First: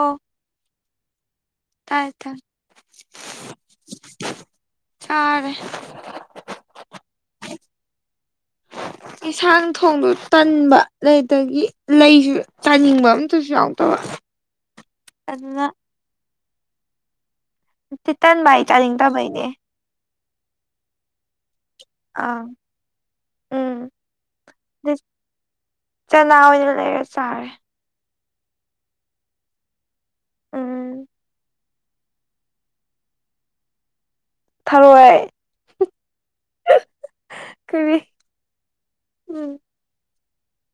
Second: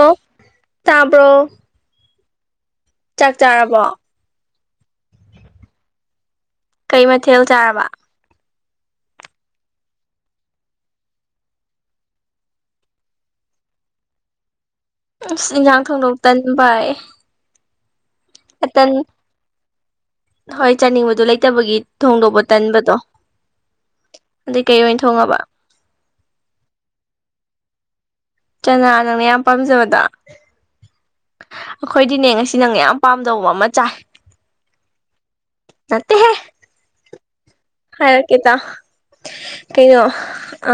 ꯑꯥ ꯇꯥꯕꯔꯣ [unintelligible] ꯆꯥꯛ ꯆꯥꯔꯕꯣ ꯆꯥꯔꯦ ꯀꯩ ꯃꯊꯦꯜ ꯆꯥꯔꯕ ꯌꯦꯟꯁꯥꯡ ꯊꯣꯡꯗꯨ ꯇꯟꯕ ꯑꯗꯒꯤ ꯂꯩꯁꯨ ꯆꯥꯅꯤꯡꯕ ꯑꯝꯇꯁꯨ ꯌꯥꯎꯗꯕ [inaudible] ꯑꯁ ꯑꯗꯨꯅ ꯏꯟꯖꯥꯡ ꯊꯣꯡꯗꯧ ꯇꯟꯕꯥꯏ ꯆꯤꯇꯟ ꯕꯥꯏ ꯇꯟ ꯆꯥꯅꯤꯟ ꯗꯕꯩꯅꯦ ꯍꯣꯏ ꯆꯥꯅꯤꯡꯕꯗꯨ ꯂꯩꯇꯕꯒꯤ ꯊꯣꯡꯗꯣꯛꯄ ꯑꯥ ꯇꯟꯕꯗꯣ ꯎꯝ ꯑꯗꯨꯗꯩ ꯀꯩ ꯑꯣꯏꯅ ꯊꯣꯡꯉꯕ ꯆꯅꯥ ꯑꯣꯏꯅ ꯂꯩꯔꯦ ꯆꯥꯔꯦ ꯆꯅꯥ ꯅꯪꯅ ꯌꯥꯝ ꯄꯥꯝꯖꯕꯗꯣ ꯎꯝ ꯑꯩꯈꯣꯏꯗꯤꯅꯦ ꯉꯁꯤ ꯅꯪ ꯌꯥꯝ ꯄꯥꯝꯗꯧꯕ ꯑꯃ ꯆꯥꯏ ꯊꯔꯣꯏ ꯅꯠꯇꯦꯍꯦ ꯀꯔꯤ ꯍꯥꯏꯔꯛꯀꯦ ꯇꯥꯎ ꯎꯝ ꯀꯔꯤꯅꯣ ꯑ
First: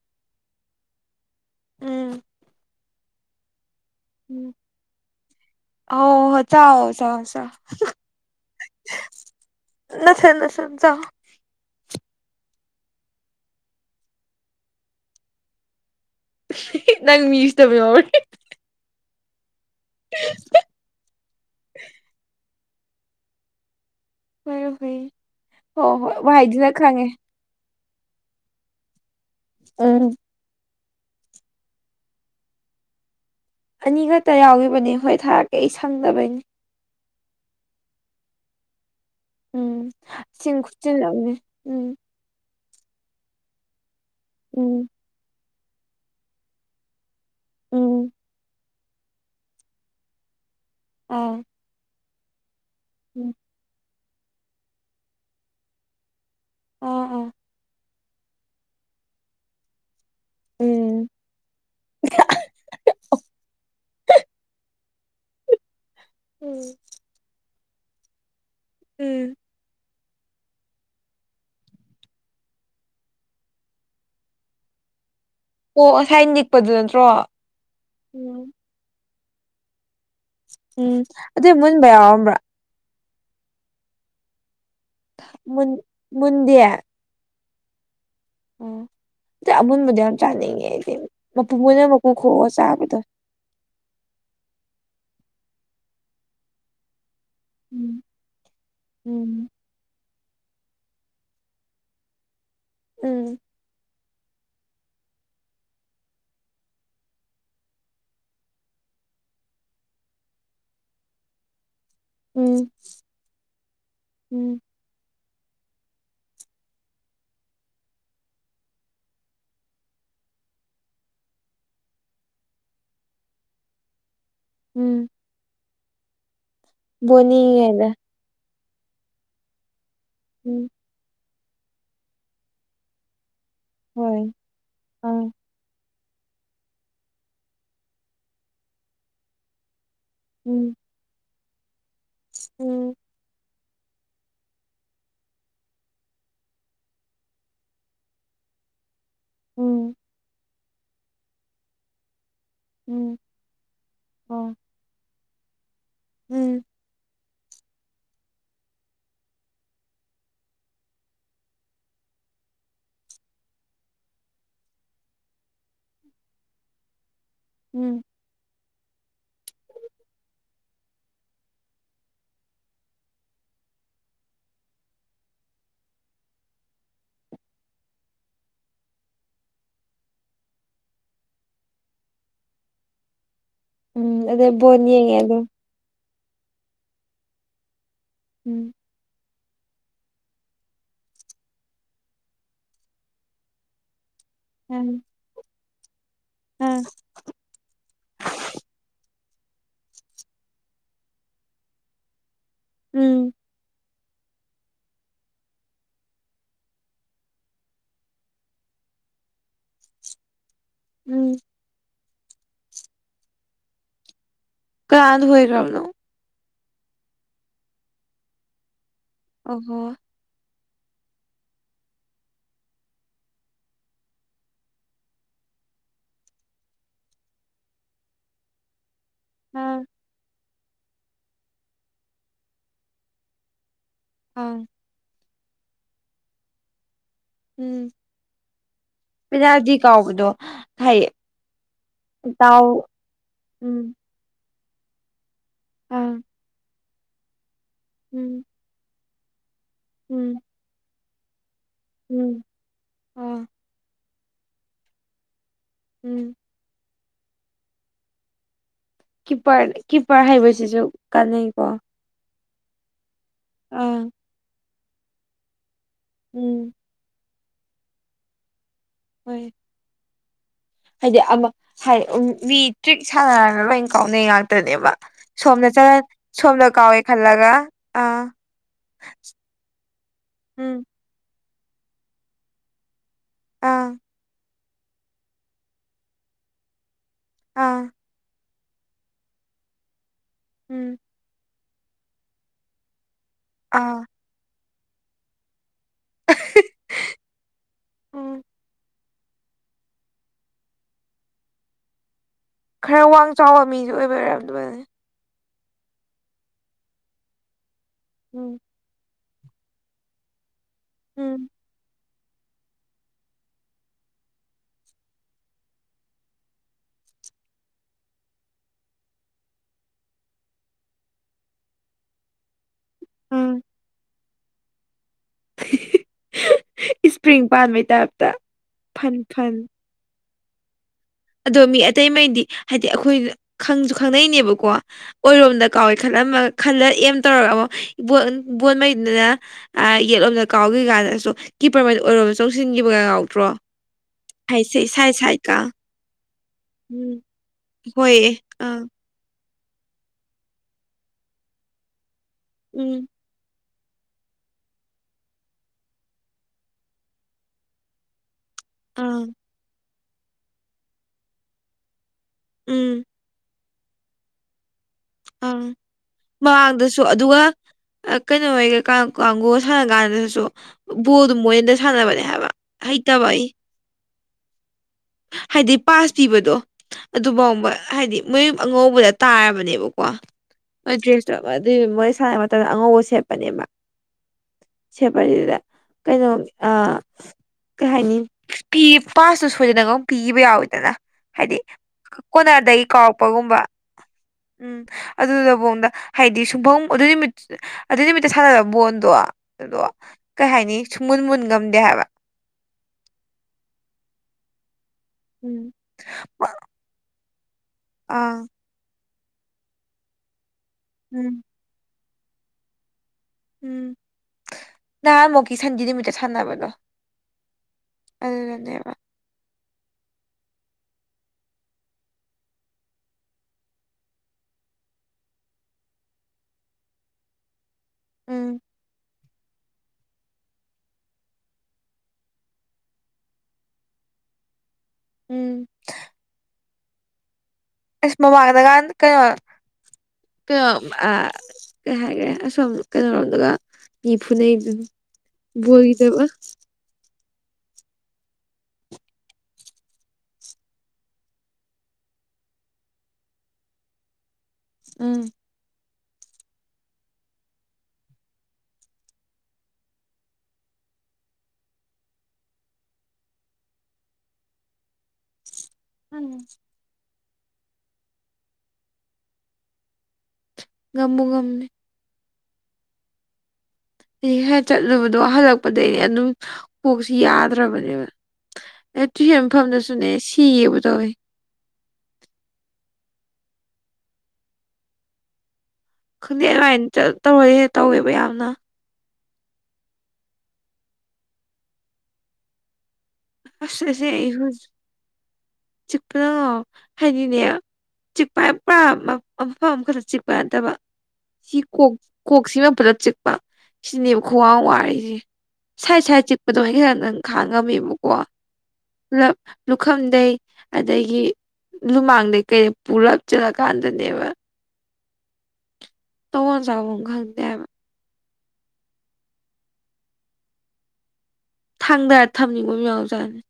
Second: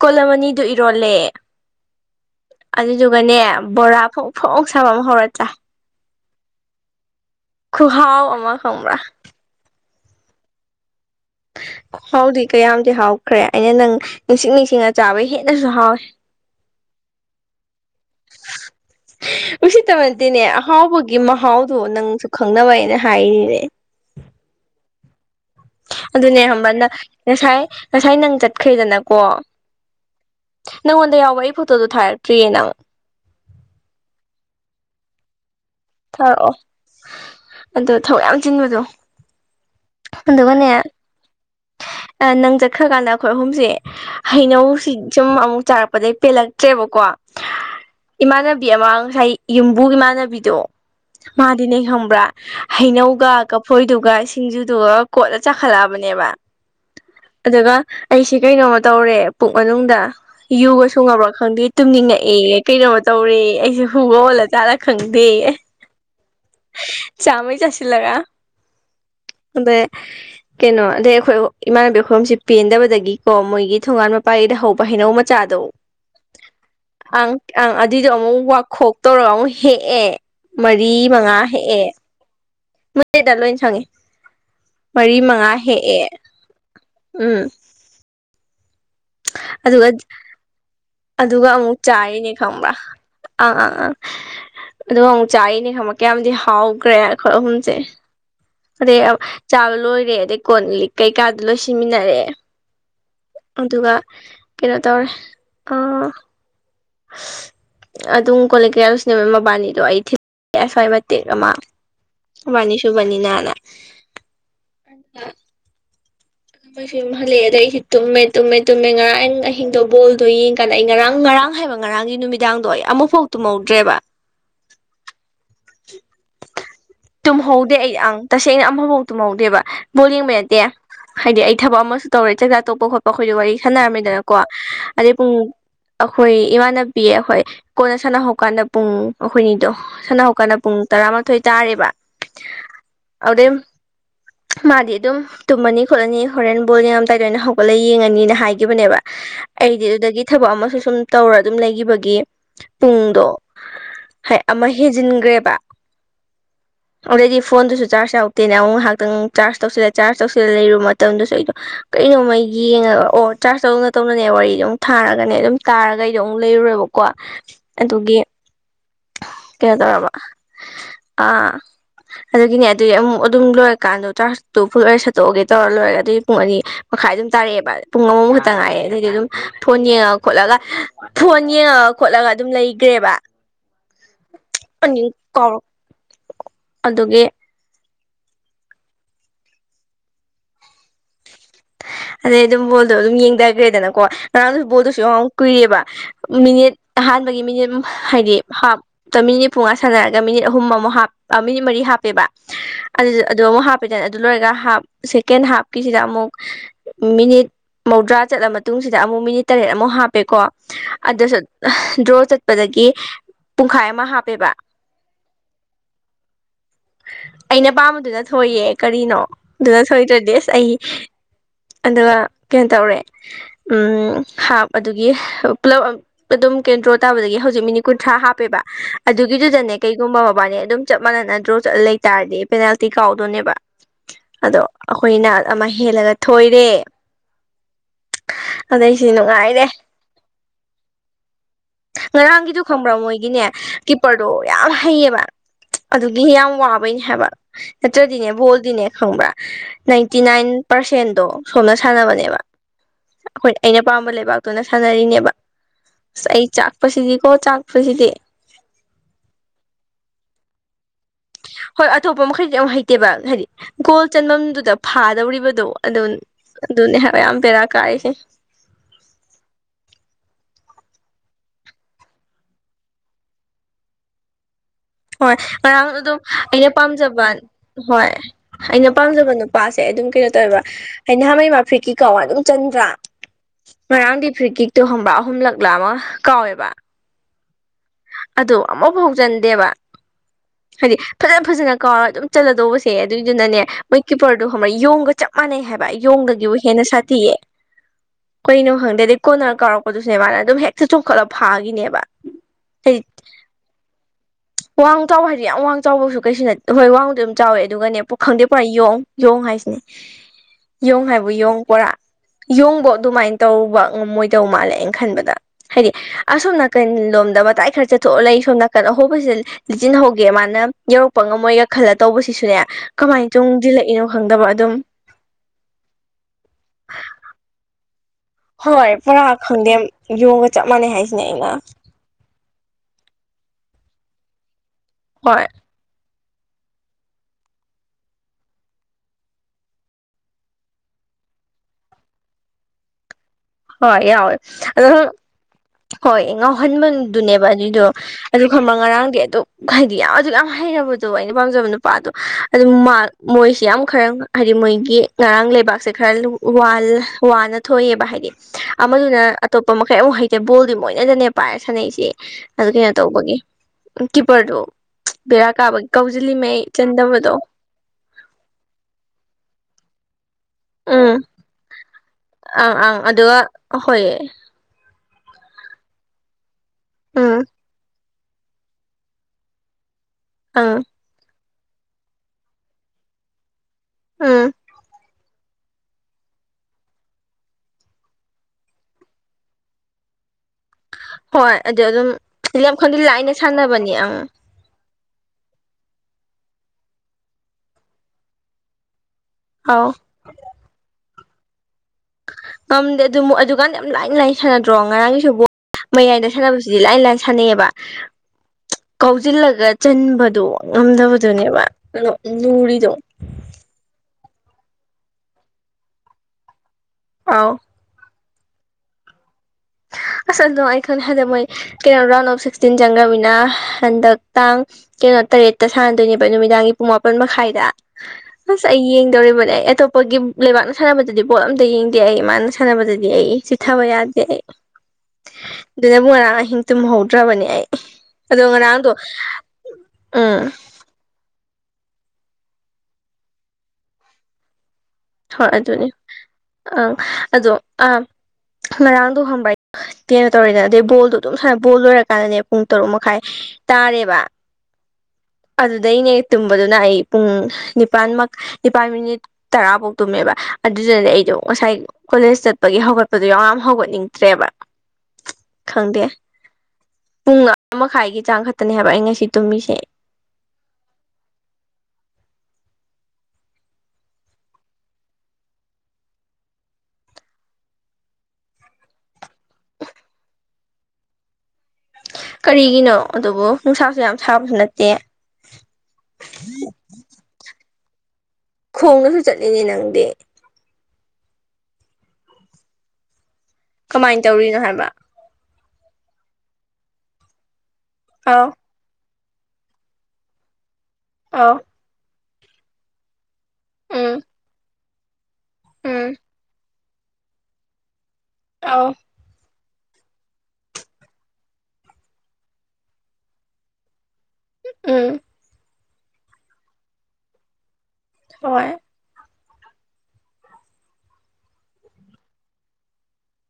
ꯀꯣꯜꯂꯝ ꯃꯅꯤꯗꯨ ꯏꯔꯣꯜꯂꯦ ꯎꯝ ꯑꯗꯨꯗꯨꯒꯅꯦ ꯕꯣꯔꯥ ꯐꯧ ꯐꯣꯡ ꯁꯥꯕ ꯑꯃ ꯍꯧꯔ ꯆꯥꯏ ꯑꯣ ꯆꯥꯑꯣ ꯆꯥꯑꯣ ꯆꯥꯑꯣ ꯈꯨꯍꯥꯎ ꯑꯃ ꯈꯪꯕ꯭ꯔꯥ ꯅꯊꯟ ꯅꯊꯟ ꯆꯥꯑꯣ ꯈꯨꯍꯥꯎꯗꯤ ꯀꯌꯥꯝꯗꯤ ꯍꯥꯎꯈ꯭ꯔꯦ ꯑꯩꯅ ꯅꯪ ꯅꯤꯡꯁꯤꯡ ꯅꯤꯡꯁꯤꯡꯅ ꯆꯥꯕ ꯍꯦꯟꯅꯁꯨ ꯍꯥꯎꯋꯦ ꯅꯪ ꯃꯤ ꯎꯁꯤꯠꯇꯕ ꯍꯧꯔꯦ ꯎꯁꯤꯠꯇꯕꯠꯇꯦꯅꯦ ꯑꯍꯥꯎꯕꯒꯤ ꯃꯍꯥꯎꯗꯣ ꯅꯪꯁꯨ ꯈꯪꯅꯕ ꯍꯥꯏꯅ ꯍꯥꯏꯔꯤꯅꯦ ꯍꯣꯏ ꯍꯣꯏ ꯍꯣꯏ ꯍꯣꯏ ꯑꯗꯨꯅꯦ ꯋꯥꯍꯩꯗꯨꯅ ꯍꯝꯕꯔ ꯈꯪꯉꯦ ꯉꯁꯥꯏ ꯉꯁꯥꯏ ꯅꯪ ꯆꯠꯈ꯭ꯔꯦꯗꯅꯀꯣ ꯎꯝ ꯅꯪꯉꯣꯟꯗ ꯌꯥꯎꯕ ꯑꯩ ꯐꯣꯇꯣꯗꯣ ꯊꯥꯔꯛꯇ꯭ꯔꯤꯌꯦ ꯅꯪ ꯑꯅꯤ ꯈꯛꯇ ꯌꯥꯎꯈꯤꯕꯅꯦ ꯍꯣꯏ ꯊꯥꯔꯛꯀꯦ ꯑꯩ ꯁꯪꯗꯕꯩꯅꯤ ꯊꯥꯔꯛꯑꯣ ꯑꯗꯣ ꯊꯧ ꯌꯥꯝ ꯆꯤꯟꯕꯗꯣ ꯎꯝ ꯆꯤꯡ ꯑꯗꯨꯒꯅꯦ ꯈꯨꯠꯆꯤꯟ ꯑꯝꯅꯦ ꯅꯪ ꯆꯠꯈ꯭ꯔꯀꯥꯟꯗ ꯑꯩꯈꯣꯏ ꯑꯍꯨꯝꯁꯦ ꯎꯝ ꯍꯩꯅꯧꯁꯤ ꯁꯨꯝ ꯑꯃꯨꯛ ꯆꯥꯔꯛꯄꯗꯩ ꯄꯦꯜꯂꯛꯇ꯭ꯔꯦꯕꯀꯣ ꯎꯝ ꯏꯃꯥꯅ ꯕꯤ ꯑꯃꯥꯡ ꯉꯁꯥꯏ ꯌꯨꯝꯕꯨ ꯏꯃꯥꯟꯅꯕꯤꯗꯣ ꯑꯥ ꯃꯥꯗꯤꯅꯦ ꯈꯪꯕ꯭ꯔꯥ ꯎꯝ ꯍꯩꯅꯧꯒ ꯀꯐꯣꯏꯗꯨꯒ ꯁꯤꯡꯖꯨꯗꯨꯒ ꯀꯣꯠꯂ ꯆꯥꯈꯠꯂꯛꯑꯕꯅꯦꯕ ꯑꯥ ꯑꯥ ꯑꯗꯨꯒ ꯑꯩꯁꯦ ꯀꯩꯅꯣꯃ ꯇꯧꯔꯦ ꯄꯨꯛ ꯃꯅꯨꯡꯗ ꯌꯨꯒ ꯎꯝ ꯁꯨꯡꯉꯕ꯭ꯔꯥ ꯈꯪꯗꯦ ꯇꯨꯝꯅꯤꯡꯉꯛꯑꯦꯌꯦ ꯀꯩꯅꯣꯃ ꯇꯧ ꯇꯧꯔꯦ ꯑꯩꯁꯦ ꯍꯨꯒ ꯑꯣꯜꯂ ꯆꯥꯔ ꯈꯪꯗꯦ ꯌꯦ ꯎꯝ ꯆꯤꯜꯂꯒ ꯎꯝ ꯀꯩꯅꯣ ꯦ ꯑꯩꯈꯣꯏ ꯏꯃꯥꯟꯅꯕꯤ ꯑꯩꯈꯣꯏꯝꯁꯤ ꯄꯦꯟꯗꯕꯗꯒꯤꯀꯣ ꯃꯣꯏꯒꯤ ꯊꯣꯡꯉꯥꯟ ꯃꯄꯥꯥꯏꯗ ꯍꯧꯕ ꯍꯩꯅꯧ ꯆꯥꯗꯣ ꯑꯣ ꯉꯁꯥꯏ ꯅꯤꯛꯄꯗꯨ ꯅꯠꯇ꯭ꯔꯣ ꯑꯪ ꯑꯪ ꯑꯗꯨꯏꯗꯣ ꯑꯃꯨꯛ ꯎꯝ ꯋꯥꯈꯣꯛ ꯇꯧꯔꯒ ꯑꯃꯨꯛ ꯍꯦꯛꯑꯦ ꯃꯔꯤ ꯎꯝ ꯃꯉꯥ ꯑꯗꯨꯏ ꯃꯨꯟꯕ ꯍꯦꯛꯑꯦ ꯌꯥꯎꯔꯝꯕ꯭ꯔꯥ ꯃꯦꯗ ꯂꯣꯏ ꯁꯪꯉꯦ ꯃꯔꯤ ꯃꯉꯥ ꯃꯨꯟ ꯍꯦꯛꯑꯦ ꯎꯝ ꯑꯣ ꯑ ꯑꯗꯨꯒ ꯑꯃꯨꯟꯕꯗꯤꯣ ꯌꯥꯝ ꯆꯥꯅꯤꯡꯉꯦ ꯑꯩꯗꯤ ꯃꯄꯨꯝꯣꯏ ꯑꯣꯏꯅ ꯃꯀꯨꯝ ꯈꯣꯛꯑꯣ ꯆꯥꯕꯗꯣ ꯑꯥ ꯑꯥ ꯑ ꯑꯗꯨ ꯆꯥꯔꯤꯅꯦ ꯈꯪꯃꯛꯀꯦ ꯌꯥꯝꯗꯤ ꯍꯥꯎꯈ꯭ꯔꯦ ꯑꯩꯈꯣꯏ ꯑꯍꯨꯝꯁꯦ ꯎꯝ ꯑꯗꯩ ꯎꯝ ꯆꯥꯕ ꯂꯣꯏꯔꯦ ꯑꯗꯩ ꯀꯣꯟ ꯂꯤ ꯀꯩꯀꯥꯗꯨ ꯂꯣꯏ ꯁꯤꯃꯤꯟꯅꯔꯦ ꯎꯝ ꯑꯗꯨꯒ ꯀꯩꯅꯣ ꯇꯧꯔꯦ ꯑ ꯑꯗꯨꯝ ꯀꯣꯂꯛ ꯀꯌꯥ ꯂꯨꯁꯤꯅꯦꯕ ꯃꯕꯥꯅꯤꯗꯣ ꯑꯩ ꯊꯤ ꯑꯁ꯭ꯋꯥꯏ ꯃꯇꯦꯛ ꯑꯃ ꯎꯝ ꯃꯥꯅꯤꯁꯨꯨꯕꯅꯤ ꯅꯅꯥ ꯎꯝ ꯑꯗꯨꯝꯕꯁꯨꯨꯝ ꯍꯂꯛꯑꯦ ꯑꯗ ꯑꯩꯁꯨ ꯇꯨꯝꯃꯦ ꯇꯨꯝꯃꯦ ꯇꯨꯝꯃꯦ ꯉꯔꯥꯡ ꯑꯪ ꯑꯍꯤꯡꯗꯣ ꯕꯣꯗꯣ ꯌꯦꯡꯀꯥꯟꯗ ꯑꯩ ꯉꯔꯥꯡ ꯉꯔꯥꯡ ꯥꯡ ꯍꯥꯏꯕ ꯉꯔꯥꯡꯒꯤ ꯅꯨꯃꯤꯗꯥꯡꯗꯣ ꯑꯩ ꯑꯃꯨꯛꯐꯥꯎ ꯇꯨꯝꯍꯧꯗ꯭ꯔꯦꯕ ꯎꯝ [unintelligible] ꯇꯨꯝꯍꯧꯗꯦ ꯕꯣꯅꯤꯒꯥꯏꯗꯣ ꯑꯩ ꯑꯪ ꯇꯁꯦꯡꯅ ꯑꯃꯐꯥꯎ ꯇꯨꯝꯍꯧꯗꯦꯕ ꯕꯣꯜ ꯌꯦꯡꯕ ꯅꯠꯇꯦ ꯎꯝ ꯍꯥꯏꯗꯤ ꯑꯩ ꯊꯕꯛ ꯑꯃꯁꯨ ꯇꯧꯔꯦ ꯆꯥꯛꯆꯥ ꯇꯣꯛꯄ ꯈꯣꯠꯄ ꯑꯩꯈꯣꯏꯗ ꯋꯥꯔꯤ ꯍꯣꯏ ꯁꯥꯟꯅꯔꯝꯃꯤꯗꯅꯀꯣ ꯑꯗꯩ ꯑꯥ ꯄꯨꯡ ꯑꯩꯈꯣꯏ ꯏꯃꯥꯟꯅꯄꯤꯌꯦ ꯑꯩꯈꯣꯏ ꯀꯣꯟꯅ ꯁꯥꯟꯅꯍꯧ ꯀꯥꯟꯗ ꯄꯨꯡ ꯑꯩꯈꯣꯏꯅꯤꯗꯣ ꯁꯥꯟꯅ ꯍꯧꯀꯥꯟꯗ ꯎꯝ ꯄꯨꯡ ꯇꯔꯥꯃꯥꯊꯣꯏ ꯇꯥꯔꯦꯕ ꯎꯝ ꯑꯗꯨꯗꯩ ꯃꯥꯗꯤ ꯑꯗꯨꯝ ꯇꯨꯝꯃꯅꯤ ꯈꯣꯠꯂꯅꯤ ꯍꯣꯔꯦꯟ ꯕꯣꯜ ꯌꯦ ꯑꯝꯗꯥꯏꯗꯅ ꯍꯧꯒꯠꯂ ꯌꯦꯡꯉꯅꯤꯅ ꯍꯥꯏꯒꯤꯈꯤꯕꯅꯦꯕ ꯑꯩꯗꯤ ꯎꯝ ꯑꯗꯨꯗꯒꯤ ꯊꯕꯛ ꯑꯃꯁꯨ ꯁꯨꯝ ꯇꯧꯔ ꯑꯗꯨꯝ ꯂꯩꯈꯤꯕꯒꯤ ꯎꯝ ꯄꯨꯡꯗꯣ ꯍꯥꯏ ꯑꯥ ꯑꯃ ꯍꯦꯟꯖꯤꯟꯈ꯭ꯔꯦ ꯎꯝ ꯑꯗꯨꯗꯩꯗꯤ ꯐꯣꯟꯗꯨꯁꯨ ꯆꯥꯔꯖ ꯌꯥꯎꯛꯇꯦꯅꯦ ꯑꯃꯨꯛ ꯉꯥꯏꯍꯥꯛꯇꯪ ꯆꯥꯔꯖ ꯇꯧꯁꯤꯜꯂ ꯆꯥꯔꯖ ꯇꯧꯁꯤꯜꯂ ꯂꯩꯔꯨ ꯃꯇꯝꯗꯨꯁꯨ ꯑꯩꯗꯣ ꯀ ꯀꯩꯅꯣꯡꯃ ꯌꯦꯡꯉꯒ ꯑꯣ ꯆꯥꯔꯖ ꯇꯧꯅ ꯇꯧꯅꯅꯦ ꯋꯥꯔꯤꯗ ꯑꯃꯨꯛ ꯊꯥꯔꯒꯅꯦ ꯑꯗꯨꯝ ꯇꯥꯔꯒꯩꯗꯣ ꯑꯃꯨꯛ ꯂꯩꯔꯨꯔꯦꯕꯀꯣ ꯎꯝ ꯑꯗꯨꯒꯤ ꯀꯩꯅꯣ ꯇꯧꯔꯕ ꯑꯥ ꯑꯗꯨꯒꯤꯅꯦ ꯑꯗꯨꯏ ꯑꯃꯨꯛ ꯑꯗꯨꯝ ꯂꯣꯏꯔꯀꯥꯟꯗꯣ ꯇꯥꯔꯨ ꯐꯨꯠꯂꯣꯏꯔ ꯁꯠꯇꯣꯛꯑꯒꯦ ꯇꯧꯔ ꯂꯣꯏꯔꯒꯦ ꯑꯗꯨꯏ ꯄꯨꯡ ꯑꯅꯤ ꯃꯈꯥꯏ ꯑꯗꯨꯝ ꯇꯥꯔꯛꯑꯦꯕ ꯄꯨꯡ ꯑꯃꯃ ꯈꯛꯇꯪ ꯉꯥꯏꯑꯦ ꯑꯗꯨꯗꯩꯗꯤ ꯑꯗꯨꯝ ꯐꯣꯟ ꯌꯦꯡꯉꯒ ꯈꯣꯠꯂꯒ ꯐꯣꯟ ꯌꯦꯡꯉꯒ ꯈꯣꯠꯂꯒ ꯑꯗꯨꯝ ꯂꯩꯈ꯭ꯔꯦꯕ ꯎꯝ ꯑꯗꯦ ꯑꯅꯤ ꯚꯣꯅꯤꯉ ꯑꯗꯨꯣ ꯀꯥꯎꯔꯛ ꯑꯗꯨꯒꯤ ꯎꯝ ꯑꯗꯩ ꯑꯗꯨꯝ ꯕꯣꯜꯗꯣ ꯑꯗꯨꯝ ꯌꯦꯡꯊꯈ꯭ꯔꯦꯗꯅꯀꯣ ꯉꯔꯥꯡꯁꯨ ꯕꯣꯜꯗꯁꯨ ꯎꯝ ꯌꯥꯝ ꯀꯨꯏꯔꯦꯕ ꯑ ꯃꯤꯅꯤꯠ ꯑꯍꯥꯟꯕꯒꯤ ꯃꯤꯅꯤꯠ ꯍꯥꯏꯗꯤ ꯍꯥꯞ ꯃꯤꯅꯤꯠꯅꯤ ꯄꯨꯡꯉꯥ ꯁꯥꯟꯅꯔꯒ ꯃꯤꯅꯤꯠ ꯑꯍꯨꯝ ꯑꯃꯨꯛ ꯍꯥ ꯃꯤꯅꯤꯠ ꯃꯔꯤ ꯍꯥꯞꯄꯦꯕ ꯑꯗꯨ ꯎꯝ ꯑꯗꯨ ꯑꯃꯨꯛ ꯑꯗꯨ ꯂꯣꯏꯔꯒ ꯍꯥꯞ ꯁꯦꯀꯦꯟ ꯍꯥꯞꯀꯤꯁꯤꯗ ꯑꯃꯨꯛ ꯃꯤꯅꯤꯠ ꯃꯧꯗ꯭ꯔꯥ ꯆꯠꯂ ꯃꯇꯨꯡꯁꯤꯗ ꯑꯃꯨꯛ ꯃꯤꯅꯤꯠ ꯇꯔꯦꯠ ꯑꯃꯨꯛ ꯍꯥꯞꯄꯦꯀꯣ ꯎꯝ ꯑꯗꯨꯁꯨ ꯗ꯭ꯔꯣ ꯆꯠꯄꯗꯒꯤ ꯄꯨꯡꯈꯥꯏ ꯑꯃ ꯍꯥꯞꯄꯦꯕ ꯀꯥꯗ ꯍꯣꯏꯔꯅꯣ ꯑꯩꯅ ꯄꯥꯝꯕꯗꯨꯗ ꯊꯣꯏꯌꯦ ꯀꯔꯤꯅꯣ ꯑꯣꯍꯣ ꯑꯗꯨꯗ ꯊꯣꯏꯗ꯭ꯔꯗꯤꯁ ꯑꯩ [unintelligible] ꯑꯗꯨꯒ ꯀꯩꯅꯣ ꯇꯧꯔꯦ ꯎ ꯍꯥꯞ ꯑꯗꯨꯒꯤ ꯄꯨꯂꯞ ꯑꯗꯨꯝ ꯀꯦꯟꯗ꯭ꯔꯣ ꯇꯥꯕꯗꯒꯤ ꯍꯧꯖꯤꯛ ꯃꯤꯅꯤꯠ ꯀꯨꯟꯊ꯭ꯔꯥ ꯍꯥꯞꯄꯦꯕ ꯑꯗꯨꯒꯤꯗꯨꯗꯅꯦ ꯀꯩꯒꯨꯝꯕ ꯕꯕꯥꯅꯦ ꯑꯗꯨꯝ ꯆꯞ ꯃꯥꯟꯅꯅ ꯗ꯭ꯔꯣ ꯆꯠꯂ ꯂꯩꯇꯥꯥꯔꯗꯤ ꯄꯦꯅꯥꯜꯇꯤ ꯀꯥꯎꯗꯣꯏꯅꯦꯕ ꯑꯗꯣ ꯑꯪ ꯑꯩꯈꯣꯏꯅ ꯑꯃ ꯍꯦꯜꯂꯒ ꯊꯣꯏꯔꯦ ꯎꯝ ꯑꯗꯩꯁꯤ ꯅꯨꯡꯉꯥꯏꯔꯦ ꯄꯅꯗꯤ ꯀꯥꯎꯕꯗꯣ ꯈꯥꯏꯌꯦ ꯉꯔꯥꯡꯒꯤꯗꯨ ꯈꯪꯕ꯭ꯔꯥ ꯃꯣꯏꯒꯤꯅꯦ ꯎꯝ ꯀꯤꯄꯔꯗꯣ ꯌꯥꯝ ꯍꯩꯌꯦꯕ ꯑꯥ ꯑꯗꯨꯒꯤ ꯌꯥꯝ ꯋꯥꯕꯩꯅꯦ ꯍꯥꯏꯕ ꯅꯠꯇ꯭ꯔꯗꯤꯅꯦ ꯎꯝ ꯕꯣꯜꯗꯤꯅꯦ ꯈꯪꯕ꯭ꯔꯥ ꯅꯥꯏꯟꯇꯤ ꯎꯝ ꯅꯥꯏꯟ ꯄꯥꯔꯁꯦꯟꯗꯣ ꯁꯣꯝꯅ ꯁꯥꯟꯅꯕꯅꯦꯕ ꯎꯝ ꯑꯥ ꯑꯩꯈꯣꯏ ꯑꯩꯅ ꯄꯥꯝꯕ ꯂꯩꯕꯥꯛꯇꯨꯅ ꯁꯥꯟꯅꯔꯤꯅꯦꯕ ꯑꯁ ꯎꯝ ꯑꯩ ꯆꯥꯛꯄꯁꯤꯗꯤꯀꯣ ꯆꯥꯛꯄꯁꯤꯗꯤ ꯤꯄꯔ ꯀꯤꯄꯔ ꯍꯥꯏꯕꯁꯤꯁꯨ ꯀꯥꯟꯅꯩꯀꯣ ꯍꯣꯏ ꯑꯇꯣꯞꯄ ꯃꯈꯩꯗꯤ ꯌꯥꯝ ꯍꯩꯇꯦꯕ ꯍꯥꯏꯗꯤ ꯑꯥ ꯒꯣꯜ ꯆꯟꯐꯝꯗꯨꯗ ꯐꯥꯗꯧꯔꯤꯕꯗꯣ ꯑꯗꯨ ꯎꯝ ꯑꯗꯨꯅꯦ ꯍꯥꯏ ꯌꯥꯝ ꯇꯦꯔꯥ ꯀꯥꯏꯁꯦ ꯍꯣꯏ ꯍꯥꯏꯗꯤ ꯑꯃ ꯃꯤ ꯇ꯭ꯔꯤꯛ ꯁꯥꯟꯅꯔꯒ ꯂꯣꯏ ꯀꯥꯎꯅꯩ ꯉꯥꯛꯇꯅꯦꯕ ꯍꯣꯏ ꯁꯣꯝꯗ ꯉꯔꯥꯡ ꯆꯠ ꯑꯗꯨꯝ ꯁꯣꯝꯗ ꯑꯩꯅ ꯀꯥꯎꯋꯦ ꯄꯥꯝꯖꯕ ꯈꯜꯂꯒ ꯍꯣꯏ ꯑꯥ ꯑꯩꯅ ꯄꯥꯝꯖꯕꯅ ꯅꯨꯄꯥꯁꯦ ꯑꯗꯨꯝ ꯀꯩꯅꯣ ꯇꯧꯋꯦꯕ ꯎꯝ ꯍꯥꯏ ꯅꯍꯃꯩ ꯐ꯭ꯔꯤꯀꯤ ꯀꯧꯋꯥ ꯑꯗꯨꯝ ꯆꯟꯗ꯭ꯔꯥ ꯑꯥ ꯉꯔꯥꯡꯗꯤ ꯐꯔꯤꯀꯤ ꯇꯤꯍꯣꯡꯕ ꯑꯍꯨꯝꯂꯛꯂ ꯑꯃ ꯀꯥꯎꯋꯦꯕ ꯑ ꯑꯗ ꯑꯃꯐꯥꯎ ꯆꯟꯗꯦꯕ ꯎꯝ ꯍꯥꯏꯗꯤ ꯐꯖ ꯐꯖꯅ ꯀꯧꯔ ꯑꯗꯨꯝ ꯆꯜꯂꯗꯧꯕꯁꯦ ꯑꯗꯨꯏꯗꯨꯅꯅꯦ ꯃꯣꯏ ꯑꯥ ꯀꯤꯞꯄꯔꯗꯨꯣ ꯍꯧꯔꯛ ꯌꯣꯡꯒ ꯆꯞ ꯃꯥꯟꯅꯩ ꯍꯥꯏꯕ ꯌꯣꯡꯒꯒꯤꯕꯨ ꯍꯦꯟꯅ ꯁꯥꯊꯤꯌꯦ ꯎꯝ ꯀꯩꯅꯣ ꯈꯪꯗꯦꯗꯤ ꯀꯣꯟꯅꯔ ꯀꯥꯎꯔꯛꯄꯗꯨꯁꯨꯅꯦ ꯃꯥꯅ ꯑꯗꯨꯝ ꯍꯦꯛꯇ ꯆꯣꯡꯈꯠꯂ ꯐꯥꯈꯤꯅꯦꯕ ꯍꯥꯏꯗꯤ ꯈꯔ ꯋꯥꯡ ꯆꯥꯎꯕ ꯃꯤꯁꯨ ꯑꯣꯏꯕꯔꯝꯗꯕꯅꯤ ꯑꯗꯨ ꯌꯥꯝ ꯋꯥꯡ ꯆꯥꯎꯕꯁꯨ ꯀꯩꯁꯨꯅ ꯍꯣꯏ ꯋꯥꯡꯗꯣ ꯑꯗꯨꯝ ꯆꯥꯎꯋꯦ ꯑꯗꯨꯒꯅꯦ ꯄ ꯈꯪꯗꯦ ꯎꯝ ꯄꯨꯔꯥ ꯌꯦꯡꯉ ꯌꯣꯡ ꯍꯥꯏꯁꯤꯅꯦ ꯌꯣꯡ ꯍꯥꯏꯕꯨ ꯎꯝ ꯌꯣꯡ ꯄꯨꯔꯥ ꯌꯣꯡꯕ ꯑꯗꯨꯃꯥꯏꯅ ꯇꯧꯕ ꯉꯝꯃꯣꯏꯗꯧ ꯃꯥꯜꯂꯦꯅ ꯈꯟꯕꯗ ꯍꯥꯏꯗꯤ ꯑꯁꯣꯝ ꯅꯥ ꯀꯩꯅ ꯂꯣꯝ ꯗ ꯃꯇꯥꯏ ꯈꯔ ꯆꯠꯊꯣꯛꯑ ꯂꯩ ꯁꯣꯝ ꯅꯥꯀꯟ ꯑꯍꯧꯕꯁꯤꯗ ꯂꯤꯆꯤꯟꯍꯧꯒꯦ ꯃꯥꯅ ꯌꯧꯔꯛꯄ ꯉꯝꯃꯣꯏꯒ ꯈꯜꯂ ꯇꯧꯕꯁꯤ ꯀ ꯁꯨꯔꯦ ꯀꯃꯥꯏꯅ ꯆꯣꯡ ꯎꯝ ꯊꯜꯂꯛꯏꯅꯣ ꯈꯪꯗꯕ ꯑꯗꯨꯝ ꯏꯁꯄ꯭ꯔꯤꯡ ꯄꯥꯟ ꯇ ꯍꯣꯏ ꯄꯨꯔꯥ ꯈꯪꯗꯦ ꯌꯣꯒ ꯆꯞ ꯃꯥꯟꯅꯩ ꯍꯥꯏꯁꯦ ꯑꯗꯣ ꯃꯤ ꯑꯇꯩꯉꯩꯗꯤ ꯍꯥꯏꯗꯤ ꯑꯩꯈꯣꯏꯁꯨ ꯈꯪꯅꯩꯅꯦꯕꯀꯣ ꯍꯣꯏ ꯑꯣꯏꯔꯣꯝꯗ ꯀꯥꯎꯋꯦ ꯜꯂꯝꯃ ꯈꯜꯂ ꯑꯦꯝ ꯇꯧꯔꯒ ꯑꯃꯨꯛ ꯕꯣꯜꯉꯩꯗꯨꯅ ꯌꯦꯠꯂꯣꯝꯗ ꯀꯥꯎꯒ ꯀꯥꯏ ꯀꯤꯄꯔꯃ ꯑꯣꯏꯔꯣꯝ ꯆꯧꯁꯤꯟꯈꯤꯕꯒ ꯌꯥꯎꯗ꯭ꯔꯣ ꯍꯣꯏ ꯌꯥꯎꯋꯦ ꯍꯥꯏꯁꯦ ꯑꯗꯣ ꯁꯨꯝ ꯁꯥꯏꯠ ꯁꯥꯏꯠꯀ ꯍꯣꯏ ꯎꯝ ꯉꯥꯎꯍꯟꯕꯗꯨꯅꯦꯕ ꯑꯗꯨꯏꯗꯣ ꯍꯣꯏꯌꯦ ꯑꯗꯨ ꯈꯔꯕ ꯑꯥ ꯉꯔꯥꯡꯗꯤ ꯑꯗꯨ ꯍꯥꯏꯗꯤ ꯌꯥꯝ ꯑꯗꯨꯛ ꯌꯥꯝ ꯍꯩꯔꯕꯗꯣ ꯑꯩꯅ ꯄꯥꯝꯖꯕ ꯅꯨꯄꯥꯗꯣ ꯑꯗꯨ ꯎꯝ ꯃꯣꯏꯁ ꯌꯥꯝ ꯈꯔ ꯍꯥꯏꯗꯤ ꯃꯣꯏꯒꯤ ꯉꯔꯥꯡ ꯂꯩꯕꯥꯛꯁꯦ ꯈꯔ ꯋꯥꯅ ꯊꯣꯛꯑꯕ ꯍꯥꯏꯗꯤ ꯑꯃꯗꯨꯅ ꯑꯥ ꯑꯇꯣꯞꯄ ꯃꯈꯩ ꯑꯃꯨꯛ ꯍꯩꯇꯦ ꯕꯣꯜꯗꯤ ꯃꯣꯏꯅꯗꯅꯦ ꯄꯥꯏꯔ ꯁꯥꯟꯅꯩꯁꯦ ꯑꯗꯨ ꯀꯩꯅꯣ ꯎꯝ ꯇꯧꯕꯒꯤ ꯀꯤꯞꯄꯔꯗꯨ ꯕꯦꯔꯥ ꯑꯥ ꯀꯥꯕꯒꯤ ꯀꯧ ꯃꯃꯥꯡꯗꯁꯨ ꯑꯗꯨꯒ ꯀꯩꯅꯣ ꯑꯣꯏ ꯀꯥꯡꯒ ꯁꯥꯟꯅ ꯀꯥꯟꯗꯁꯨ ꯎꯝ ꯣꯗꯨ ꯃꯣꯗ ꯁꯥꯟꯅꯕꯅꯦ ꯍꯥꯏꯕ ꯑꯪ ꯑꯪ ꯑꯗꯨꯒ ꯍꯩꯇꯥꯕꯏ ꯍꯣꯏ ꯍꯥꯏꯗꯤ ꯄꯥꯁ ꯄꯤꯕꯗꯣ ꯎꯝ ꯑꯗꯨꯐꯥꯎꯕ ꯍꯥꯏꯗꯤ ꯃꯣꯏ ꯑꯉꯧꯕꯗ ꯇꯥꯔꯕꯅꯦꯕ ꯑꯪ ꯍꯣꯏ ꯗ꯭ꯔꯦꯁꯇꯣ ꯑꯗꯨꯗꯤ ꯃꯣꯏ ꯁꯥꯟꯅꯕ ꯃꯇꯝꯗ ꯑꯉꯧꯕ ꯁꯦꯠꯄꯅꯦꯕ ꯎꯝ ꯆꯄꯔꯗ ꯀꯩꯅꯣ ꯑ ꯀꯩ ꯍꯥꯏꯅꯤ ꯄꯤ ꯄꯥꯁꯇꯨ ꯁꯣꯏꯗꯅꯒ ꯑꯃꯨꯛ ꯄꯤꯕ ꯌꯥꯎꯋꯗꯤ ꯅ ꯍꯣꯏ ꯍꯥꯏꯗꯤ ꯑꯗꯨ ꯑꯗꯨꯝ ꯂꯝ ꯀꯣꯅꯔꯗꯒꯤ ꯈꯪꯗꯤ ꯂꯥꯏꯅ ꯀꯥꯎꯔꯛꯄꯒꯨꯝꯕ ꯁꯥꯟꯅꯕꯅꯦ ꯑꯪ ꯎ ꯑꯗꯨꯗ ꯐꯣꯡꯗ ꯍꯥꯏꯗꯤ ꯁꯨꯡꯐꯝ ꯑꯗꯨ ꯅꯨꯃꯤꯠ ꯑꯗꯨ ꯅꯨꯃꯤꯠꯇ ꯁꯥꯟꯅꯔꯕ ꯕꯣꯟꯗꯣ ꯑꯗꯣ ꯑꯧ ꯀꯩ ꯍꯥꯏꯅꯤ ꯁꯨꯡ ꯃꯨꯟ ꯃꯨꯟ ꯉꯝꯗꯦ ꯍꯥꯏꯕ ꯉꯝꯗꯦ ꯑꯗꯨꯛ ꯑꯗꯨꯀꯥꯟꯗ ꯌꯥꯝ ꯂꯥꯏꯅ ꯂꯥꯏꯅ ꯁꯥꯟꯅꯗ꯭ꯔꯣ ꯉꯔꯥꯡꯒꯤꯁꯨ ꯎꯝ ꯃꯌꯥꯏꯗ ꯁꯥꯟꯅꯕꯁꯤꯗꯤ ꯂꯥꯏꯅ ꯂꯥꯏꯅ ꯁꯥꯟꯅꯩꯑꯕ ꯑꯥ ꯀꯥꯎꯁꯤꯜꯂꯒ ꯆꯟꯕꯗꯣ ꯎꯝ ꯉꯝꯗꯕꯗꯨꯅꯦꯕ ꯑ ꯂꯨꯔꯤꯗꯣ ꯎꯝ ꯂꯃꯨꯒꯤ ꯁꯟꯗꯤ ꯅꯨꯃꯤꯠꯇ ꯊꯥꯟꯕꯗꯣ ꯑꯥꯎ ꯑꯗꯨꯗ ꯑꯗꯨꯦꯕ ꯑꯁꯗꯣ ꯑꯩꯈꯪꯅ ꯍꯟꯗ ꯃꯣꯏ ꯀꯩꯅꯣ ꯔꯥꯎꯟ ꯑꯣꯐ ꯁꯤꯛꯁꯇꯤꯟ ꯆꯪꯈ꯭ꯔꯃꯤꯅ ꯍꯟꯗꯛꯥꯡ ꯀꯩꯅꯣ ꯇꯔꯦꯠꯇ ꯁꯥꯟꯅꯗꯣꯏꯅꯦꯕ ꯅꯨꯃꯤꯗꯥꯡꯒꯤ ꯄꯨꯡ ꯃꯥꯄꯟ ꯃꯈꯥꯏꯗ ꯎꯝ ꯑꯁ ꯑꯩ ꯌꯦꯡꯗꯧꯔꯤꯕ ꯑꯗꯩ ꯑꯩ ꯑꯇꯣꯞꯄꯒꯤ ꯂꯩꯕꯥꯛꯅ ꯁꯥꯟꯅꯕꯗꯗꯤ ꯄꯣꯠ ꯑꯝꯇ ꯌꯦꯡꯗꯦ ꯑꯩ ꯃꯥꯅ ꯁꯥꯟꯅꯕꯗꯗꯤ ꯑꯩ ꯆꯤꯊꯕ ꯌꯥꯗꯦ ꯑꯩ ꯎꯝ ꯑꯗꯨꯗꯕꯨꯛ ꯉꯔꯥꯡ ꯑꯍꯤꯡ ꯇꯨꯝꯍꯧꯗ꯭ꯔꯕꯅꯦ ꯑꯩ ꯑꯦꯁꯃ ꯑꯗꯣ ꯃꯥꯥꯡꯗꯒꯥꯟ ꯉꯔꯥꯡꯗꯣ ꯀ ꯎꯝ ꯀ ꯑ ꯀꯩ ꯍꯥꯏꯈ꯭ꯔꯦ ꯑꯁꯣꯝ ꯀꯩꯅꯣꯔꯣꯝꯗꯨꯒ ꯃꯤ ꯐꯨꯅꯩꯗꯨ ꯍꯣꯏ ꯑꯗꯨꯅꯤ ꯑꯪ ꯑꯗꯣ ꯑ ꯉꯥꯡꯗꯣ ꯍꯪꯕꯥꯏ ꯀꯩꯅꯣ ꯇꯧꯔꯤꯦꯗꯅ ꯑꯗꯨꯗꯩ ꯕꯣꯜꯗꯣ ꯑꯗꯨꯝ ꯁꯅ ꯕꯣꯜ ꯂꯔꯀꯥꯟꯗꯅꯦ ꯄꯨꯡ ꯇꯔꯨꯛ ꯃꯈꯥꯏ ꯇꯥꯔꯦꯕ ꯎꯝ ꯑꯗꯨꯗꯩꯅꯦ ꯇꯨꯝꯕꯗꯨꯅ ꯑꯩ ꯄꯨꯡ ꯅꯤꯄꯥꯟꯃꯛ ꯅꯤꯄꯥꯜ ꯃꯤꯅꯤꯠ ꯇꯔꯥꯐꯧ ꯇꯨꯝꯃꯦꯕ ꯑꯗꯨꯗꯅꯦ ꯑꯩꯗꯣ ꯉꯁꯥꯏ ꯀꯣꯂꯦꯖ ꯆꯠꯄꯒꯤ ꯍꯧꯒꯠꯄꯗꯣ ꯌꯥꯝ ꯌꯥꯝ ꯍꯧꯒꯠꯅꯤꯡꯗ꯭ꯔꯦꯕ ꯈꯪꯗꯦ ꯎꯝ ꯄꯨꯡ ꯑꯃ ꯃꯈꯥꯏꯒꯤ ꯆꯥꯡ ꯈꯛꯇꯅꯦ ꯍꯥꯏꯕ ꯑꯩ ꯉꯁꯤ ꯇꯨꯝꯃꯤꯁꯦ ꯉꯝꯕꯨ ꯉꯝꯅꯦ ꯍꯦꯛ ꯆꯠꯂꯨꯕꯗꯣ ꯍꯜꯂꯛꯄꯗꯒꯤꯩꯗꯤ ꯑꯗꯨꯝ ꯀꯣꯛꯁꯤ ꯌꯥꯗ꯭ꯔꯕꯅꯦꯕ ꯑꯦ ꯇꯨꯏꯁꯟ ꯃꯐꯝꯗꯁꯨꯅꯦ ꯁꯤꯌꯦꯕ ꯇꯧꯋꯦ ꯀꯔꯤꯒꯤꯅꯣ ꯑꯗꯨꯕꯨ ꯅꯨꯡꯁꯥꯁꯨ ꯌꯥꯝ ꯁꯥꯕꯁꯨ ꯅꯠꯇꯦ ꯈꯪꯗꯦ ꯑꯗꯨꯃꯥꯏꯅ ꯇꯧꯔꯗꯤꯦ ꯇꯧꯋꯦꯕ ꯌꯥꯝ ꯈꯣꯡꯅꯁꯨ ꯆꯠꯂꯤꯅꯦ ꯅꯪꯗꯤ ꯀꯃꯥꯏꯅ ꯇꯧꯔꯤꯅꯣ ꯍꯥꯏꯕ ꯆꯤꯛꯄꯗꯣ ꯍꯥꯏꯅꯤꯅꯦ ꯆꯤꯛꯄ ꯑꯥꯎ ꯄꯨꯥ ꯃꯐꯝ ꯑꯃꯈꯛꯇ ꯆꯤꯛꯄ ꯌꯥꯠꯇꯕ ꯑꯥꯎ ꯁꯤ ꯀꯣꯛ ꯀꯣꯛꯁꯤꯅ ꯄꯨꯂꯤ ꯎꯝ ꯁꯤꯅꯦꯕ ꯈ꯭ꯋꯥꯡ ꯋꯥꯔꯤꯁꯦ ꯁꯥꯏꯠ ꯎꯝ ꯁꯥꯏꯠ ꯆꯤꯛꯄꯗꯣ ꯑꯩ ꯈ ꯅꯪ ꯈꯥꯡꯉꯝꯃꯦꯕ ꯀ ꯑꯥꯎ ꯄꯨ ꯂꯨꯈꯝꯗꯩ ꯑꯗꯒꯤ ꯂꯨꯃꯥꯡꯗꯒꯤꯩ ꯀꯩ ꯄꯨꯔꯞ ꯆꯠꯂꯀꯥꯟꯗꯅꯦꯕ ꯎꯝ ꯇꯉꯣꯟ ꯆꯥꯐꯝ ꯈꯪꯗꯦꯕ ꯍꯣꯏ ꯊꯥꯡꯗꯥ ꯊꯝꯅꯤꯡꯕꯣ ꯃꯤꯃꯥꯡ ꯑꯣꯖꯥꯅꯤ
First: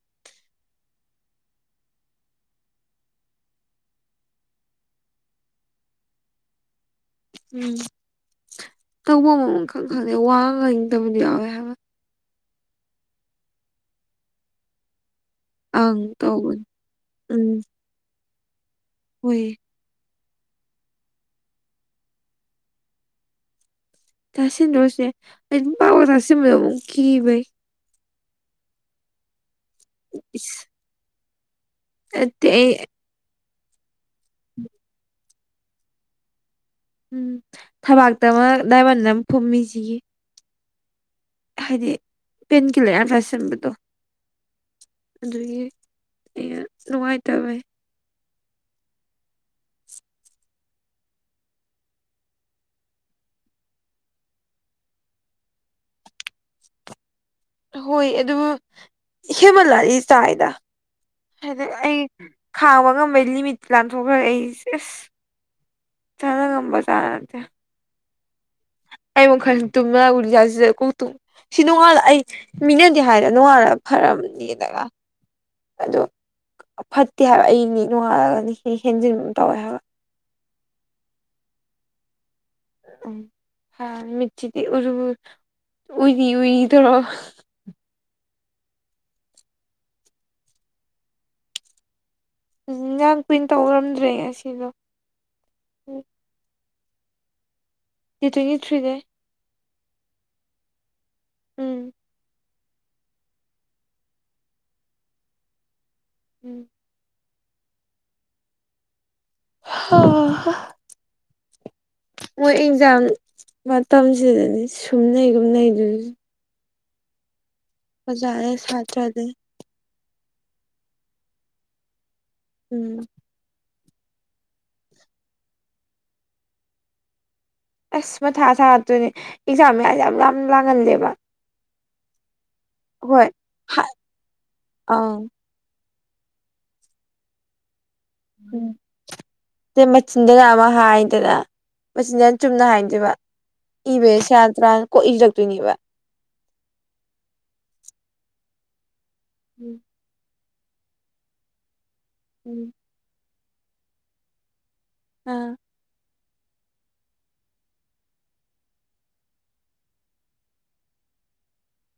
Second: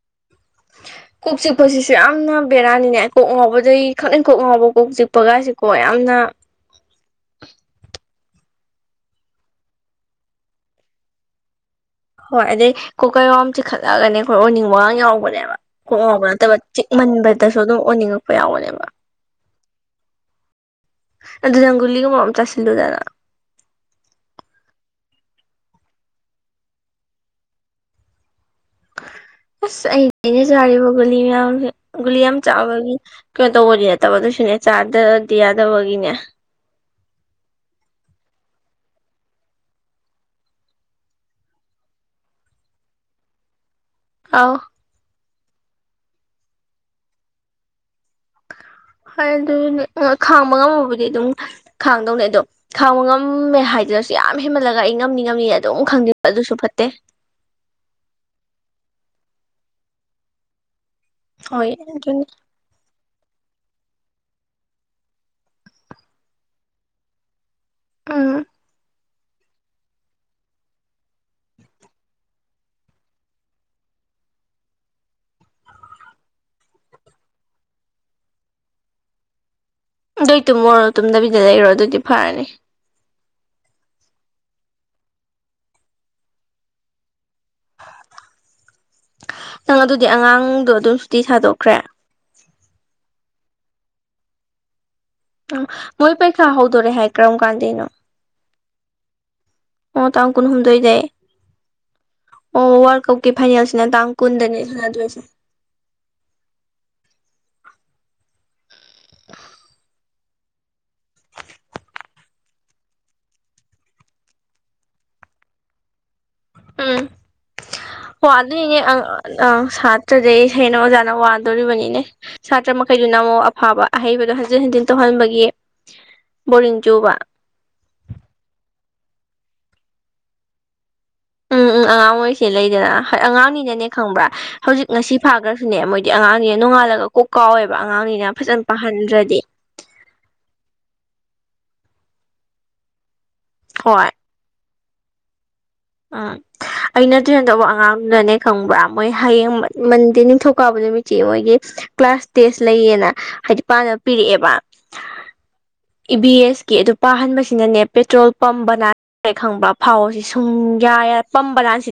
[inaudible] ꯀꯣꯛ ꯆꯤꯛꯄꯁꯤꯁꯨ ꯌꯥꯝꯅ ꯕꯦꯔꯥꯅꯤꯅꯦ ꯀꯣꯛ ꯉꯥꯎꯕꯗꯒꯤꯩ ꯈꯗꯪ ꯀꯣꯛ ꯉꯥꯎꯕ ꯀꯣꯛ ꯆꯤꯛꯄꯒꯥꯏꯁꯤꯀꯣ ꯌꯥꯝꯅ ꯑ ꯎꯝ ꯇꯧꯕ ꯃꯃ ꯈꯛ ꯈꯪꯗꯦ ꯋꯥ ꯏꯪꯗꯕꯗꯨ ꯌꯥꯎꯋꯦ ꯍꯥꯏꯕ ꯍꯣꯏ ꯑꯗꯩ ꯀꯣ ꯀꯩꯔꯣꯝ ꯆꯤꯈꯠꯂꯛꯒꯅꯦ ꯑꯩꯣꯏꯔ ꯑꯣꯏꯅꯤꯡꯕꯥꯡ ꯌꯥꯎꯕ ꯅꯦꯕ ꯍꯣꯛ ꯑꯪ ꯉꯥꯎꯕ ꯅꯠꯇꯕ ꯇꯧꯕꯅꯦ ꯆꯤꯛꯃꯟꯕꯗꯁꯨ ꯑꯗꯨꯝ ꯑꯣꯟꯅꯤꯡꯉꯛꯄ ꯌꯥꯎꯕꯅꯦꯕ ꯍꯨꯏ ꯑꯗꯨ ꯪꯒꯨꯂꯤꯒꯨꯝꯕ ꯑꯃ ꯆꯥꯁꯤꯜꯂꯨꯗꯅ ꯇꯁꯤꯗꯣꯁꯦ ꯑꯩꯝ ꯄꯥꯎ ꯊꯁꯤꯦꯕ ꯑꯃ ꯀꯤ ꯩ ꯑꯁ ꯑꯩꯅ ꯑꯩꯅ ꯏꯁ ꯆꯥꯔꯤꯕ ꯒꯨꯂꯤ ꯃꯌꯥꯝ ꯒꯨꯂꯤ ꯌꯥꯝ ꯅꯠꯇꯦ ꯑꯩ ꯆꯥꯕꯒꯤ ꯀꯩꯅꯣ ꯇꯧꯕꯅꯦ ꯐꯠꯇꯕꯗꯨꯁꯨꯅꯦ ꯆꯥꯗꯗꯤ ꯌꯥꯗꯕꯒꯤꯅꯦ ꯎꯝ ꯊꯕꯥꯛꯇ ꯑꯃ ꯗꯥꯏꯃꯟꯗ ꯑꯃ ꯐꯨꯝꯃꯤꯁꯤꯒꯤ ꯍꯥꯏꯗꯤ ꯄꯦꯟ ꯀꯂꯔ ꯌꯥꯝ ꯆꯥꯏꯁꯟꯕꯗꯣ ꯑꯥꯎ ꯑꯗꯨꯗꯒꯤ ꯅꯨꯡꯉꯥꯏꯇꯕꯦ ꯍꯣꯏ ꯑꯗꯨꯅꯦ ꯈꯥꯡꯕ ꯉꯝꯃꯕꯨꯗꯤ ꯑꯗꯨꯝ ꯈꯥꯡꯗꯧꯅꯦ ꯑꯗꯣ ꯈꯥꯡꯕ ꯉꯝꯃꯦ ꯍꯥꯏꯗꯤ ꯁꯤꯗꯁꯨ ꯌꯥꯝ ꯍꯦꯟꯃꯜꯂꯒ ꯑꯩ ꯉꯝꯅꯤ ꯉꯝꯅꯤ ꯑꯗꯨꯝ ꯈꯪꯗꯦ ꯑꯗꯨꯁꯨ ꯐꯠꯇꯦ ꯍꯣꯏ ꯑꯗꯨ ꯍꯦꯃꯜꯂꯂꯤ ꯆꯥꯏꯗ ꯍꯥꯏꯗꯤ ꯍꯣꯏ ꯑꯩ ꯑꯗꯨꯅꯤ ꯈꯥꯕꯒꯝꯕꯩ ꯂꯤꯃꯤ ꯂꯥꯟꯊꯣꯛꯈ꯭ꯔꯦ ꯑꯩꯁꯦ ꯑꯁ ꯆꯥꯅ ꯉꯝꯕ ꯆꯥꯅꯗꯦ ꯑꯥ ꯑꯩ ꯃꯈ ꯃꯈꯜ ꯇꯨꯝꯂꯒ ꯎꯒꯖꯥꯁꯤꯗ ꯀ ꯇꯨꯝ ꯁꯤ ꯅꯣꯡꯉꯥꯜꯂ ꯑꯩ ꯃꯤꯅꯗꯤ ꯍꯥꯏꯔ ꯅꯣꯡꯉꯥꯜꯂ ꯈꯔꯗꯒ ꯑꯗꯨ ꯐꯠꯇꯦ ꯍꯥꯏꯕ ꯑꯩꯅꯤ ꯅꯨꯡꯉꯥꯜꯂꯒꯅꯤ ꯍꯦꯟꯖꯤꯟ ꯇꯧꯋꯦ ꯍꯥꯏꯕ ꯑꯗꯨꯏ ꯇꯨꯝꯃꯣꯔꯣ ꯇꯨꯝꯗꯕꯤꯗ ꯂꯩꯔꯣ ꯑꯗꯨꯗꯤ ꯐꯔꯅꯤ ꯎ ꯃꯤꯔꯆꯤꯗꯤ ꯎꯔ ꯎꯔꯤ ꯎꯏ ꯊꯔꯣ ꯅꯪ ꯑꯗꯨꯗꯤ ꯑꯉꯥꯡꯗꯣ ꯑꯗꯨꯝ ꯁꯨꯇꯤ ꯁꯥꯗꯣꯛꯈ꯭ꯔꯦ ꯎ ꯉꯥꯡ ꯀꯨꯏꯅ ꯇꯧꯔꯝꯗ꯭ꯔꯦ ꯑꯁꯤꯗꯣ ꯑ ꯃꯣꯏ ꯄꯩꯈꯥ ꯍꯧꯗꯣꯔꯦ ꯍꯥꯏ ꯀꯔꯝ ꯀꯥꯟꯗꯩꯅꯣ ꯇ ꯇ꯭ꯋꯦꯟꯇꯤ ꯊ꯭ꯔꯤꯅꯦ ꯑꯣ ꯇ ꯀꯨ ꯍꯨꯝꯗꯣꯏꯗꯦ ꯎꯝ ꯑꯣ ꯋꯥꯔꯜꯗ ꯀꯞꯀꯤ ꯐꯥꯏꯅꯦꯜꯁꯤꯅ ꯇꯥꯡ ꯀꯨꯟꯗꯅꯦ ꯁꯥꯟꯅꯗꯣꯏꯁꯦ ꯎꯝ ꯑ ꯃꯣꯏ ꯑꯦꯛꯖꯥꯝ ꯃꯇꯝꯁꯤꯗꯗꯤ ꯁꯨꯝꯅꯩꯒꯨꯝꯅꯩ ꯑꯗꯨ ꯎꯝ ꯍꯣ ꯑꯗꯨꯒꯤꯅꯦ ꯑ ꯁꯥꯇ꯭ꯔꯗꯩ ꯑꯪ ꯁꯥꯠ ꯁꯥ꯭ꯔꯗꯩ ꯁꯦꯡꯩꯅ ꯑꯣꯖꯥꯅ ꯋꯥꯗꯣꯔꯤꯕꯅꯤꯅꯦ ꯁꯥꯇ꯭ꯔ ꯎꯝ ꯃꯈꯩꯗꯨꯅ ꯑꯃꯨꯛ ꯑꯐꯕ ꯑꯍꯩꯕꯗꯣ ꯍꯟꯖꯤꯟ ꯍꯟꯖꯤꯟ ꯇꯧꯍꯟꯕꯒꯤ ꯕꯣꯔꯤꯡ ꯆꯨꯕ ꯑꯁ ꯃꯊꯥ ꯁꯥꯠꯇꯣꯏꯅꯦ ꯑꯦꯛꯖꯥꯝ ꯃꯁꯦ ꯌꯥꯝ ꯌꯥꯝ ꯂꯥꯡꯍꯜꯂꯦꯕ ꯎꯝ ꯎꯝ ꯑꯉꯥꯡ ꯑꯣꯏꯔꯤꯁꯦ ꯂꯩꯗꯅ ꯍꯥ ꯑꯉꯥꯡꯅꯤꯅꯅꯦ ꯈꯪꯕ꯭ꯔꯥ ꯍꯧꯖꯤꯛ ꯉꯁꯤ ꯑꯪ ꯐꯥꯈ꯭ꯔꯁꯨꯅꯦ ꯃꯣꯏ ꯗꯤ ꯑꯉꯥꯡꯁꯦ ꯅꯣꯡꯉꯥꯜꯂꯒ ꯀꯣꯛ ꯀꯥꯎꯋꯦꯕ ꯑꯉꯥꯡꯅꯤꯅ ꯎ ꯐꯖꯅ ꯄꯥꯍꯟꯗ꯭ꯔꯗꯤ ꯁꯤꯦ ꯃꯆꯤꯟꯗꯅ ꯑꯃ ꯍꯥꯏꯗꯅ ꯃꯁꯤ ꯅꯅ ꯆꯨꯝꯅ ꯍꯥꯏꯅꯗꯦꯕ ꯏꯕ ꯁꯌꯥ ꯇꯔꯥꯅ ꯀꯣꯛ ꯏꯔꯛꯇꯣꯏꯅꯦꯕ ꯎꯝ ꯑꯩꯅ ꯇ꯭ꯔꯦꯟ ꯇꯧꯕ ꯑꯉꯥꯡꯗꯨꯅꯅꯦ ꯈꯪꯕ꯭ꯔꯥ ꯃꯣꯏ ꯍꯌꯦꯡ ꯃꯟꯗꯤ ꯅꯤꯡꯊ ꯀꯥꯎꯕ ꯅꯨꯃꯤꯠꯁꯤ ꯃꯣꯏꯒꯤ ꯀ꯭ꯂꯥꯁ ꯇꯦꯁ ꯎꯝ ꯂꯩꯌꯦꯅ ꯍꯥꯏꯗꯤ ꯄꯥꯅꯕ ꯄꯤꯔꯛꯑꯦꯕ ꯑꯥ ꯏ ꯚꯤ ꯑꯦꯁ ꯀꯤ ꯑꯗꯨ ꯄꯥꯍꯟꯕꯁꯤꯅꯅꯦ ꯄꯦꯇ꯭ꯔꯣꯜ ꯄꯝ ꯕꯅ ꯈꯪꯕ ꯐꯥꯎ ꯑꯁꯤ ꯁꯨꯡ ꯌꯥ ꯌꯥꯔ ꯄꯝꯕ ꯂꯥꯟꯁꯤ